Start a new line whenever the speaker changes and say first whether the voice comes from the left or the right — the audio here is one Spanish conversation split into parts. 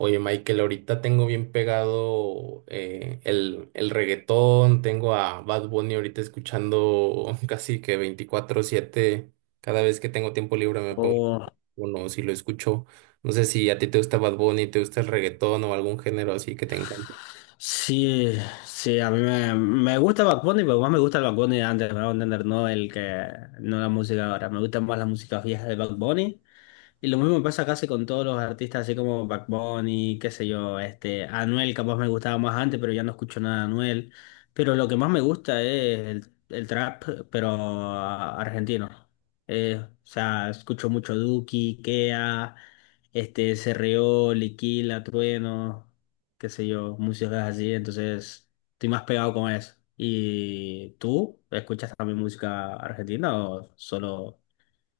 right: Oye, Michael, ahorita tengo bien pegado el reggaetón, tengo a Bad Bunny ahorita escuchando casi que 24/7, cada vez que tengo tiempo libre me pongo
left: Oh,
right: uno, si lo escucho. No sé si a ti te gusta Bad Bunny, te gusta el reggaetón o algún género así que te encante.
left: sí, sí, a mí me gusta Bad Bunny, pero más me gusta el Bad Bunny de antes, me voy a entender, no la música ahora, me gusta más la música vieja de Bad Bunny. Y lo mismo pasa casi con todos los artistas, así como Bad Bunny, qué sé yo, Anuel capaz me gustaba más antes, pero ya no escucho nada de Anuel. Pero lo que más me gusta es el trap, pero argentino. O sea, escucho mucho Duki, Kea, Serrió, Liquila, Trueno, qué sé yo, músicas así, entonces estoy más pegado con eso. ¿Y tú escuchas también música argentina o solo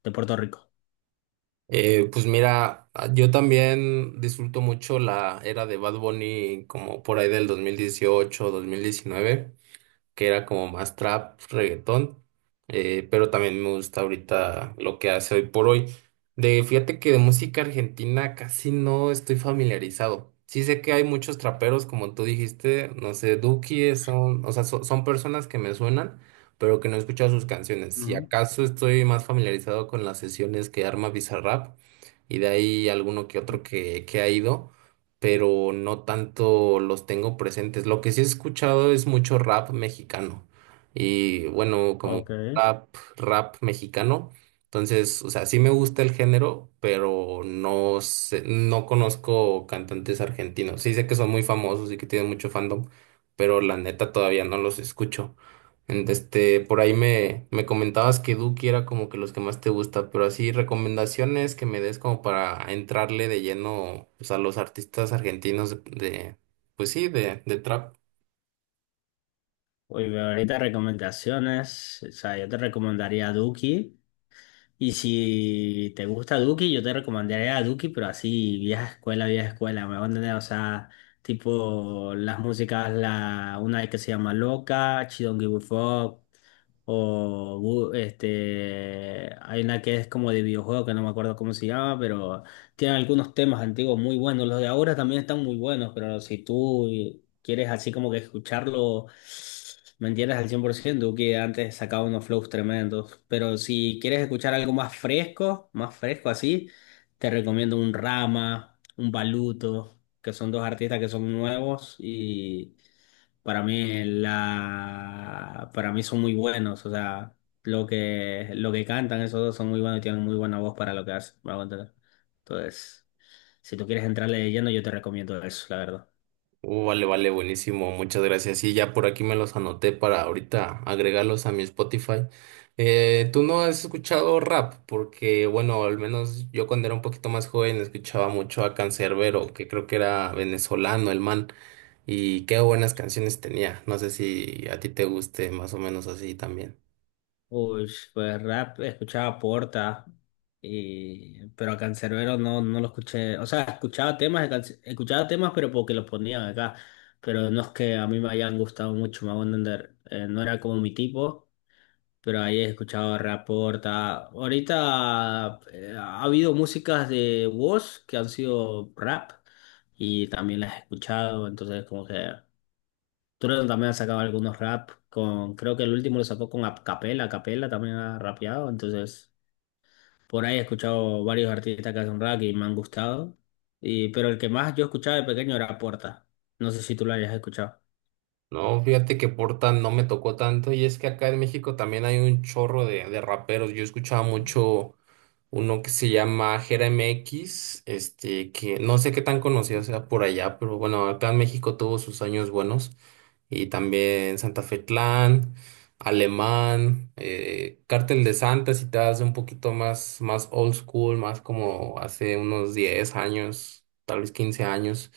left: de Puerto Rico?
right: Pues mira, yo también disfruto mucho la era de Bad Bunny como por ahí del 2018, 2019. Que era como más trap, reggaetón, pero también me gusta ahorita lo que hace hoy por hoy. Fíjate que de música argentina casi no estoy familiarizado. Sí sé que hay muchos traperos, como tú dijiste, no sé, Duki, son, o sea, son personas que me suenan, pero que no he escuchado sus canciones. Si
left: Ujú.
right: acaso estoy más familiarizado con las sesiones que arma Bizarrap, y de ahí alguno que otro que ha ido, pero no tanto los tengo presentes. Lo que sí he escuchado es mucho rap mexicano, y bueno, como
left: Ok.
right: rap mexicano. Entonces, o sea, sí me gusta el género, pero no sé, no conozco cantantes argentinos. Sí sé que son muy famosos y que tienen mucho fandom, pero la neta todavía no los escucho. Este, por ahí me comentabas que Duki era como que los que más te gusta, pero así recomendaciones que me des como para entrarle de lleno pues, a los artistas argentinos pues sí, de trap.
left: Uy, ahorita recomendaciones. O sea, yo te recomendaría Duki. Y si te gusta Duki, yo te recomendaría a Duki, pero así, vieja escuela, me van a entender. O sea, tipo las músicas, una que se llama Loca, She Don't Give a Fuck. Hay una que es como de videojuego que no me acuerdo cómo se llama, pero tiene algunos temas antiguos muy buenos. Los de ahora también están muy buenos, pero si tú quieres así como que escucharlo, me entiendes al 100% que antes sacaba unos flows tremendos. Pero si quieres escuchar algo más fresco así, te recomiendo un Rama, un Baluto, que son dos artistas que son nuevos y para mí son muy buenos, o sea, lo que cantan esos dos son muy buenos y tienen muy buena voz para lo que hacen, me hago entender. Entonces, si tú quieres entrarle de lleno, yo te recomiendo eso, la verdad.
right: Vale, vale, buenísimo, muchas gracias. Sí, ya por aquí me los anoté para ahorita agregarlos a mi Spotify. ¿Tú no has escuchado rap? Porque, bueno, al menos yo cuando era un poquito más joven escuchaba mucho a Canserbero, que creo que era venezolano el man. Y qué buenas canciones tenía. No sé si a ti te guste más o menos así también.
left: Uy, pues rap escuchaba Porta, pero a Canserbero no, no lo escuché. O sea, escuchaba temas, escuchaba temas, pero porque los ponían acá. Pero no es que a mí me hayan gustado mucho, me hago entender. No era como mi tipo, pero ahí he escuchado rap Porta. Ahorita ha habido músicas de Woz que han sido rap y también las he escuchado, entonces como que. Trueno también ha sacado algunos rap con, creo que el último lo sacó con a Capela también ha rapeado, entonces por ahí he escuchado varios artistas que hacen rap y me han gustado. Pero el que más yo escuchaba de pequeño era Porta. No sé si tú lo hayas escuchado.
right: No, fíjate que Porta no me tocó tanto, y es que acá en México también hay un chorro de raperos. Yo escuchaba mucho uno que se llama Jeremy X, que no sé qué tan conocido sea por allá, pero bueno, acá en México tuvo sus años buenos. Y también Santa Fe Clan, Alemán, Cártel de Santa, si te das un poquito más, más old school, más como hace unos 10 años, tal vez 15 años.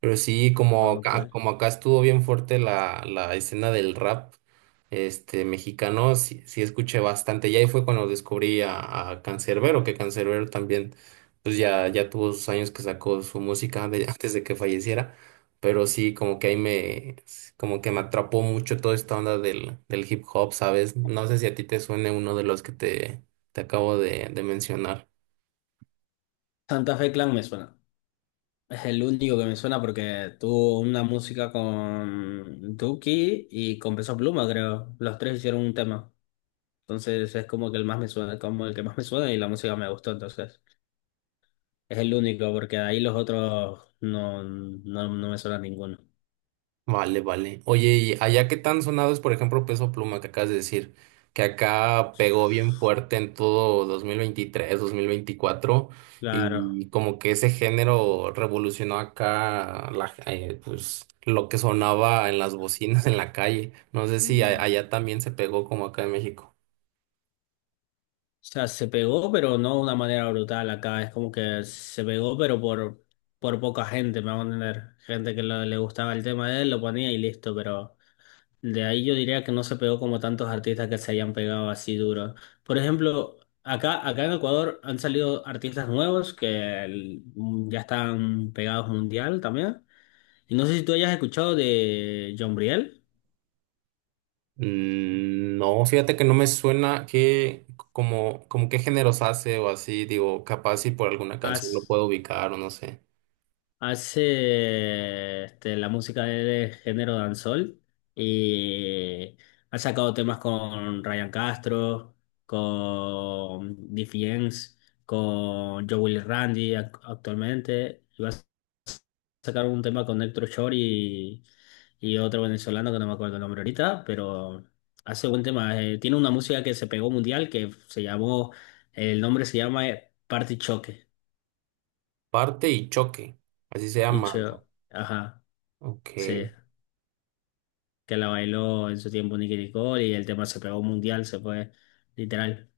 right: Pero sí, como
left: Ah, ok.
right: acá, como acá estuvo bien fuerte la escena del rap mexicano, sí, sí escuché bastante. Y ahí fue cuando descubrí a Canserbero, que Canserbero también, pues ya, ya tuvo sus años que sacó su música antes de que falleciera. Pero sí, como que ahí como que me atrapó mucho toda esta onda del hip hop, ¿sabes? No sé si a ti te suene uno de los que te acabo de mencionar.
left: Santa Fe Clan me suena. Es el único que me suena porque tuvo una música con Duki y con Peso Pluma, creo. Los tres hicieron un tema. Entonces es como el que más me suena y la música me gustó entonces. Es el único, porque de ahí los otros no me suena ninguno.
right: Vale, vale. Oye, ¿y allá qué tan sonado es, por ejemplo, Peso Pluma, que acabas de decir? Que acá pegó bien fuerte en todo dos mil veintitrés, 2024,
left: Claro.
right: y como que ese género revolucionó acá pues, lo que sonaba en las bocinas en la calle. No sé
left: Mm. O
right: si
left: Mm.
right: allá también se pegó como acá en México.
left: sea, se pegó, pero no de una manera brutal acá. Es como que se pegó, pero por poca gente, me van a entender. Gente que le gustaba el tema de él, lo ponía y listo. Pero de ahí yo diría que no se pegó como tantos artistas que se hayan pegado así duro. Por ejemplo, acá en Ecuador han salido artistas nuevos que ya están pegados mundial también. Y no sé si tú hayas escuchado de John Briel.
right: No, fíjate que no me suena, que como qué géneros hace o así, digo, capaz si por alguna canción lo
left: Haz-
right: puedo ubicar o no sé.
left: Hace la música de género dancehall y ha sacado temas con Ryan Castro, con Diffie Yanks, con Joe Willy Randy actualmente. Y va a sacar un tema con Héctor Shore y otro venezolano que no me acuerdo el nombre ahorita, pero hace buen tema. Tiene una música que se pegó mundial que se llamó, el nombre se llama Party Choque.
right: Parte y choque, así se llama, ¿no?
left: Ajá.
right: Ok,
left: Sí, que la bailó en su tiempo Nicky Nicole y el tema se pegó mundial, se fue literal,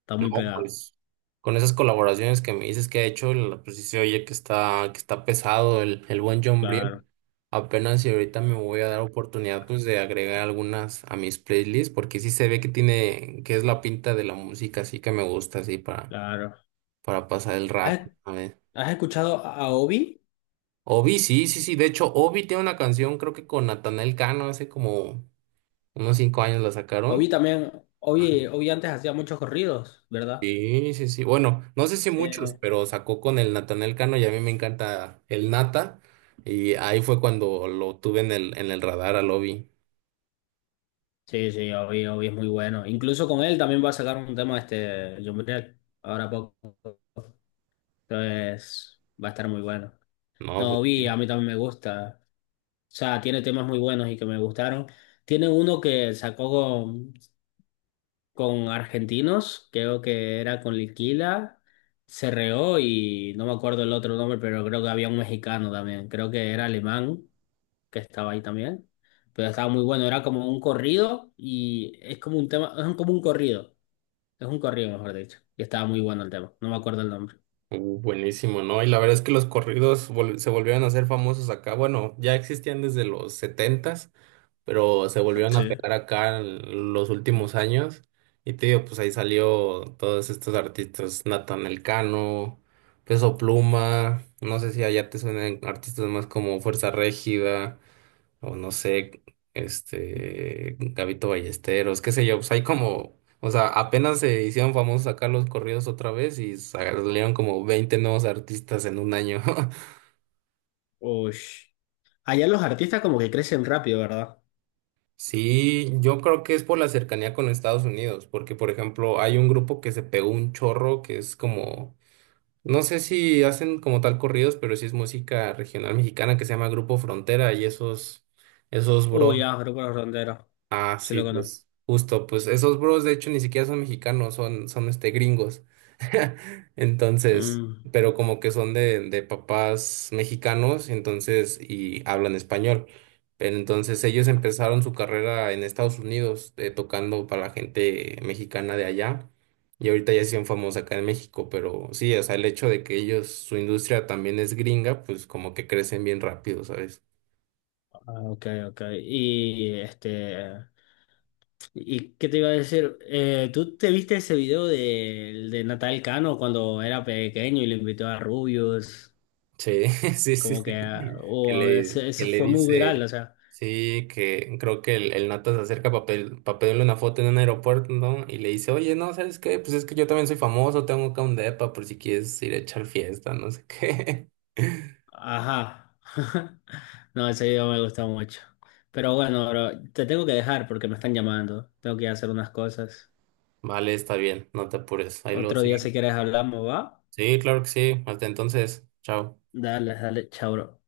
left: está
right: no,
left: muy pegado.
right: pues con esas colaboraciones que me dices que ha hecho, pues sí se oye que está pesado el buen John Briel.
left: Claro,
right: Apenas y ahorita me voy a dar oportunidad pues de agregar algunas a mis playlists, porque sí se ve que tiene, que es la pinta de la música, así que me gusta así para,
left: claro.
right: para pasar el rato.
left: ¿Has,
right: A ver.
left: has escuchado a Obi?
right: Obi, sí, sí, sí, de hecho Obi tiene una canción creo que con Natanael Cano, hace como unos 5 años la
left: Obi
right: sacaron.
left: también, Obi antes hacía muchos corridos, ¿verdad?
right: Sí, sí, sí. Bueno, no sé si
left: Sí.
right: muchos, pero sacó con el Natanael Cano, y a mí me encanta el Nata. Y ahí fue cuando lo tuve en el radar a Lobby.
left: Sí, sí, Obi es muy bueno. Incluso con él también va a sacar un tema este John Briel, ahora poco. Entonces, va a estar muy bueno.
right: No,
left: No,
right: pues sí.
left: Obi, a mí también me gusta. O sea, tiene temas muy buenos y que me gustaron. Tiene uno que sacó con argentinos, creo que era con Liquila, Cerreó y no me acuerdo el otro nombre, pero creo que había un mexicano también, creo que era alemán que estaba ahí también, pero estaba muy bueno, era como un corrido y es como un tema, es un corrido mejor dicho, y estaba muy bueno el tema, no me acuerdo el nombre.
right: Buenísimo, ¿no? Y la verdad es que los corridos se volvieron a hacer famosos acá. Bueno, ya existían desde los setentas, pero se volvieron a
left: Sí.
right: pegar acá en los últimos años. Y te digo, pues ahí salió todos estos artistas, Nathan Elcano, Peso Pluma, no sé si allá te suenan artistas más como Fuerza Régida, o no sé, Gabito Ballesteros, qué sé yo, pues hay como, o sea, apenas se hicieron famosos acá los corridos otra vez, y salieron como 20 nuevos artistas en un año.
left: Uy. Allá los artistas como que crecen rápido, ¿verdad?
right: Sí, yo creo que es por la cercanía con Estados Unidos, porque por ejemplo hay un grupo que se pegó un chorro que es como, no sé si hacen como tal corridos, pero sí es música regional mexicana, que se llama Grupo Frontera, y esos, bros.
left: Uy, ya, grupo Los Ronderos,
right: Ah,
left: sí
right: sí,
left: lo conozco.
right: pues justo, pues esos bros de hecho ni siquiera son mexicanos, son gringos. Entonces,
left: Mm.
right: pero como que son de papás mexicanos, entonces, y hablan español. Pero entonces ellos empezaron su carrera en Estados Unidos, tocando para la gente mexicana de allá. Y ahorita ya son famosos acá en México, pero sí, o sea, el hecho de que ellos, su industria también es gringa, pues como que crecen bien rápido, ¿sabes?
left: Ah, ok, ok. ¿Y qué te iba a decir? ¿Tú te viste ese video de Natal Cano cuando era pequeño y le invitó a Rubius?
right: Sí, sí, sí,
left: Como que,
right: sí.
left: ah,
right: Que
left: oh, a ver,
right: le, que
left: ese
right: le
left: fue muy viral,
right: dice,
left: o sea,
right: sí, que creo que el Nata se acerca para pedirle una foto en un aeropuerto, ¿no? Y le dice, oye, no, ¿sabes qué? Pues es que yo también soy famoso, tengo acá un depa por si quieres ir a echar fiesta, no sé qué.
left: ajá. No, ese video me gustó mucho. Pero bueno, bro, te tengo que dejar porque me están llamando. Tengo que ir a hacer unas cosas.
right: Vale, está bien, no te apures. Ahí luego
left: Otro
right: sí.
left: día si quieres hablamos, ¿va?
right: Sí, claro que sí. Hasta entonces, chao.
left: Dale, dale, chao, bro.